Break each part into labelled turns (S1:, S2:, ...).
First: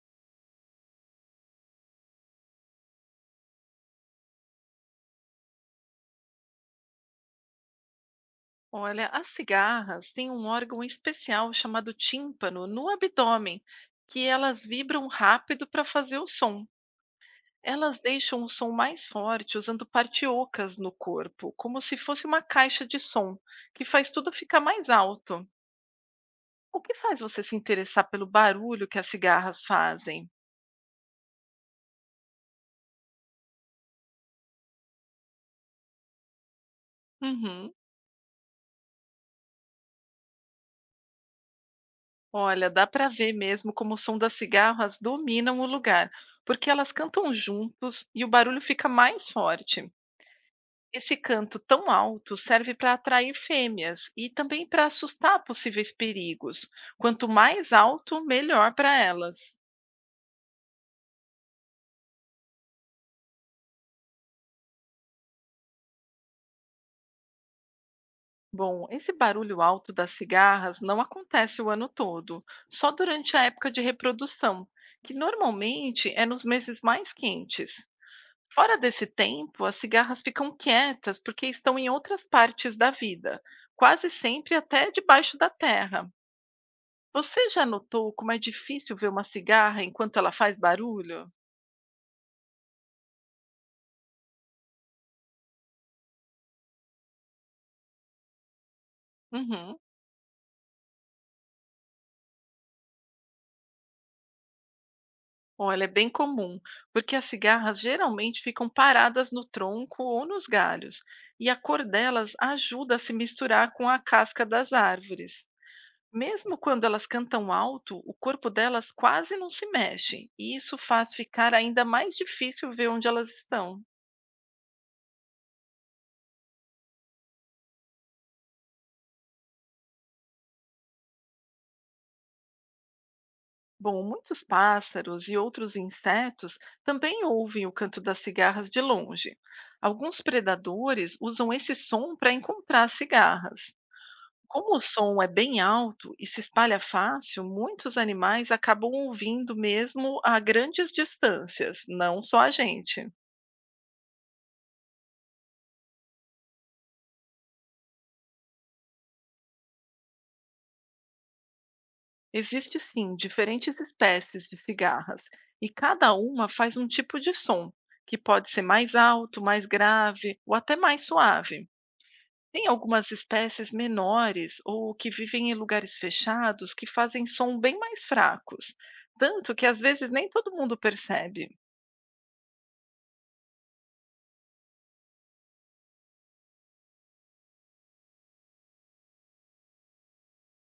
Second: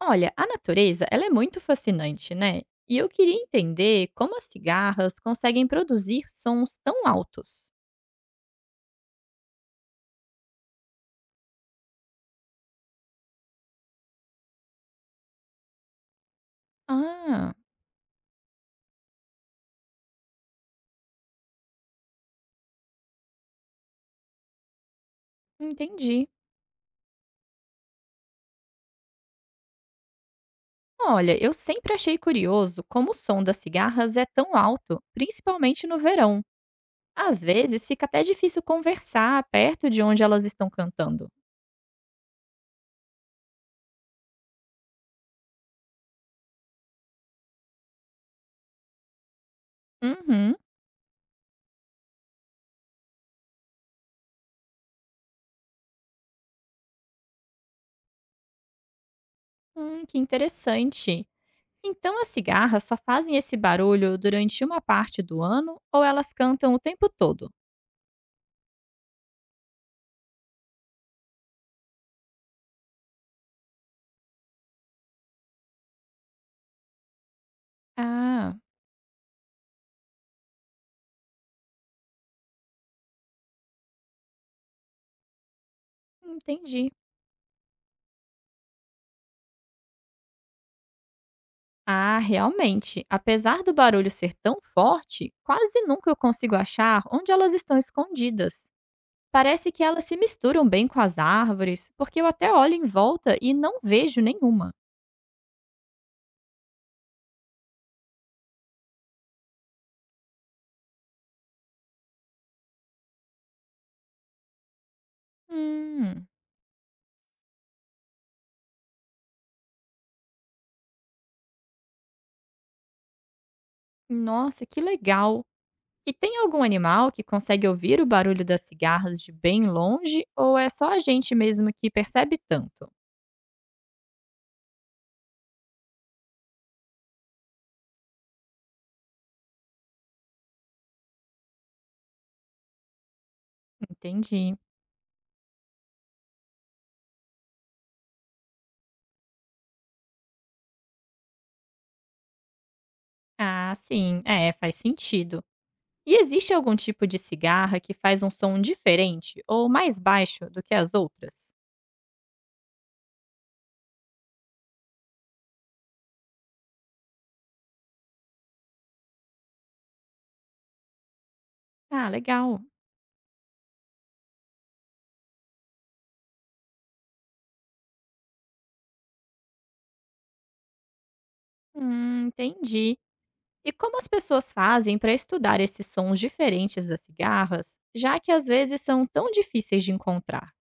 S1: Olha, a natureza, ela é muito fascinante, né? E eu queria entender como as cigarras conseguem produzir sons tão altos.
S2: Olha, as cigarras têm um órgão especial chamado tímpano no abdômen, que elas vibram rápido para fazer o som.
S1: Ah,
S2: Elas deixam o som mais forte usando partiocas no corpo, como se fosse uma caixa de som, que faz tudo ficar mais alto.
S1: entendi.
S2: O que faz você se interessar pelo barulho que as cigarras fazem?
S1: Olha, eu sempre achei curioso como o som das cigarras é tão alto, principalmente no verão. Às
S2: Uhum.
S1: vezes fica até difícil conversar perto de onde elas estão cantando.
S2: Olha, dá para ver mesmo como o som das cigarras dominam o lugar, porque elas cantam juntos e o barulho fica mais forte.
S1: Uhum,
S2: Esse canto tão alto serve para atrair fêmeas e também para assustar possíveis perigos. Quanto mais alto, melhor para elas.
S1: que interessante. Então as cigarras só fazem esse barulho durante uma parte do ano ou elas cantam o tempo todo?
S2: Bom, esse barulho alto das cigarras não acontece o ano todo, só durante a época de reprodução, que normalmente é nos meses mais quentes.
S1: Ah,
S2: Fora desse tempo, as cigarras ficam quietas porque estão em outras partes da vida, quase sempre até debaixo da terra.
S1: entendi.
S2: Você já notou como é difícil ver uma cigarra enquanto ela faz barulho?
S1: Ah, realmente. Apesar do barulho ser tão forte, quase nunca eu consigo achar onde elas estão escondidas. Parece
S2: Uhum.
S1: que elas se misturam bem com as árvores, porque eu até olho em volta e não vejo nenhuma.
S2: Olha, é bem comum, porque as cigarras geralmente ficam paradas no tronco ou nos galhos, e a cor delas ajuda a se misturar com a casca das árvores.
S1: Hum,
S2: Mesmo quando elas cantam alto, o corpo delas quase não se mexe, e isso faz ficar ainda mais difícil ver onde elas estão.
S1: nossa, que legal. E tem algum animal que consegue ouvir o barulho das cigarras de bem longe, ou é só a gente mesmo que percebe tanto?
S2: Bom, muitos pássaros e outros insetos também ouvem o canto das cigarras de longe. Alguns predadores usam esse som para encontrar cigarras.
S1: Entendi.
S2: Como o som é bem alto e se espalha fácil, muitos animais acabam ouvindo mesmo a grandes distâncias, não só a gente.
S1: Ah, sim, é, faz sentido. E existe algum tipo de cigarra que faz um som diferente ou mais baixo do que as outras?
S2: Existem sim diferentes espécies de cigarras e cada uma faz um tipo de som, que pode ser mais alto, mais grave ou até mais suave.
S1: Ah, legal.
S2: Tem algumas espécies menores ou que vivem em lugares fechados que fazem som bem mais fracos, tanto que às vezes nem todo mundo percebe.
S1: Entendi. E como as pessoas fazem para estudar esses sons diferentes das cigarras, já que às vezes são tão difíceis de encontrar?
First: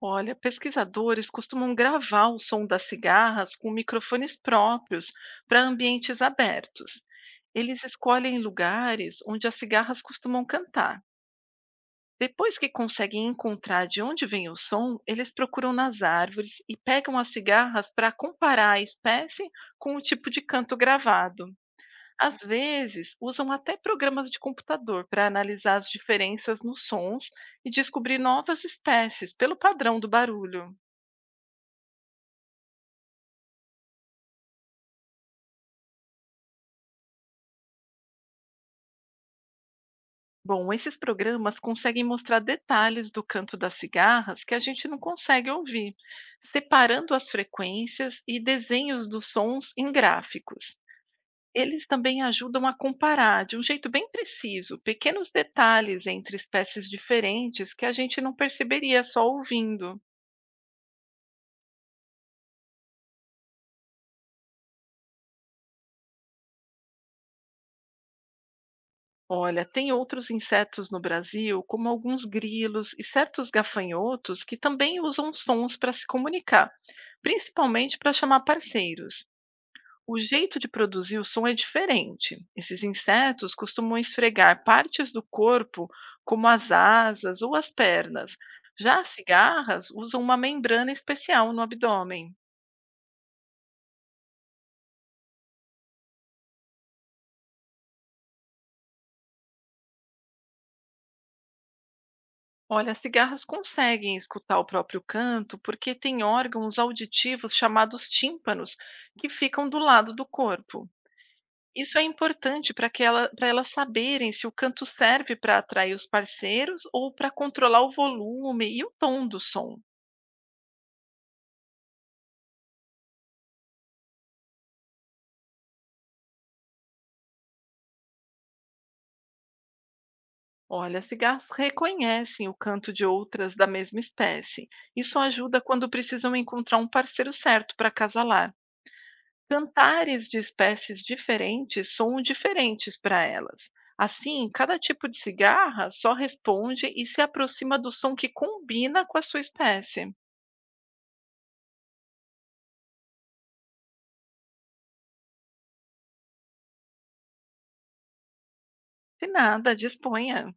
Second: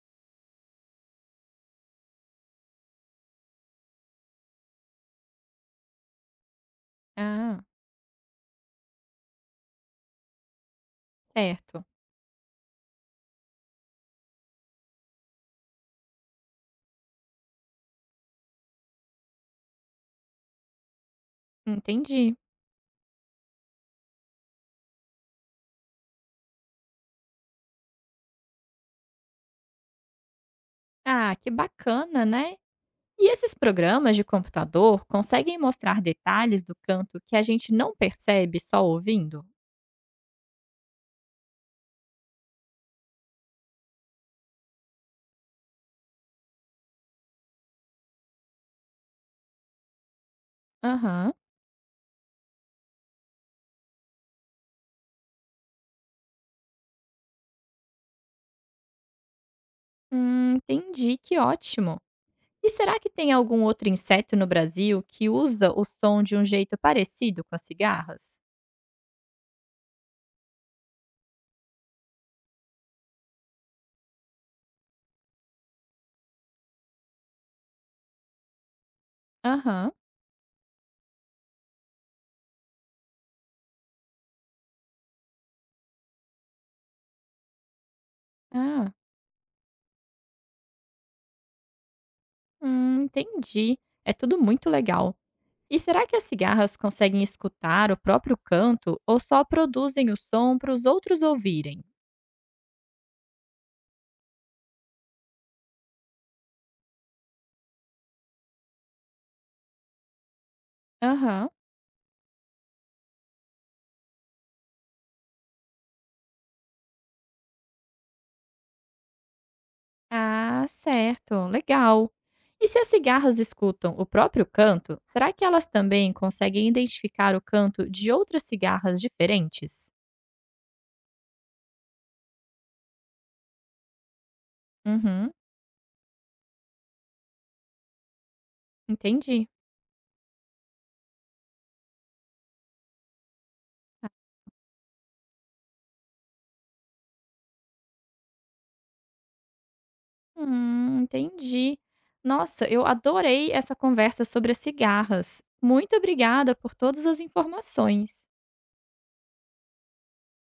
S2: Olha, pesquisadores costumam gravar o som das cigarras com microfones próprios para ambientes abertos.
S1: Ah,
S2: Eles escolhem lugares onde as cigarras costumam cantar.
S1: certo.
S2: Depois que conseguem encontrar de onde vem o som, eles procuram nas árvores e pegam as cigarras para comparar a espécie com o tipo de canto gravado.
S1: Entendi.
S2: Às vezes, usam até programas de computador para analisar as diferenças nos sons e descobrir novas espécies pelo padrão do barulho.
S1: Ah, que bacana, né? E esses programas de computador conseguem mostrar detalhes do canto que a gente não percebe só ouvindo?
S2: Bom, esses programas conseguem mostrar detalhes do canto das cigarras que a gente não consegue ouvir, separando as frequências e desenhos dos sons em gráficos.
S1: Aham.
S2: Eles também ajudam a comparar, de um jeito bem preciso, pequenos detalhes entre espécies diferentes que a gente não perceberia só ouvindo.
S1: Entendi. Que ótimo. E será que tem algum outro inseto no Brasil que usa o som de um jeito parecido com as cigarras?
S2: Olha, tem outros insetos no Brasil, como alguns grilos e certos gafanhotos, que também usam sons para se comunicar, principalmente para chamar parceiros.
S1: Aham.
S2: O jeito de produzir o som é diferente. Esses insetos costumam esfregar partes do corpo, como as asas ou as pernas.
S1: Ah,
S2: Já as cigarras usam uma membrana especial no abdômen.
S1: entendi. É tudo muito legal. E será que as cigarras conseguem escutar o próprio canto ou só produzem o som para os outros ouvirem?
S2: Olha, as cigarras conseguem escutar o próprio canto porque têm órgãos auditivos chamados tímpanos que ficam do lado do corpo.
S1: Aham.
S2: Isso é importante para elas saberem se o canto serve para atrair os parceiros ou para controlar o volume e o tom do som.
S1: Ah, certo. Legal. E se as cigarras escutam o próprio canto, será que elas também conseguem identificar o canto de outras cigarras diferentes?
S2: Olha, as cigarras reconhecem o canto de outras da mesma espécie. Isso
S1: Uhum,
S2: ajuda quando precisam encontrar um parceiro certo para acasalar.
S1: entendi.
S2: Cantares de espécies diferentes soam diferentes para elas. Assim, cada tipo de cigarra só responde e se aproxima do som que combina com a sua espécie.
S1: Entendi. Nossa, eu adorei essa conversa sobre as cigarras. Muito obrigada por todas as informações.
S2: De nada, disponha.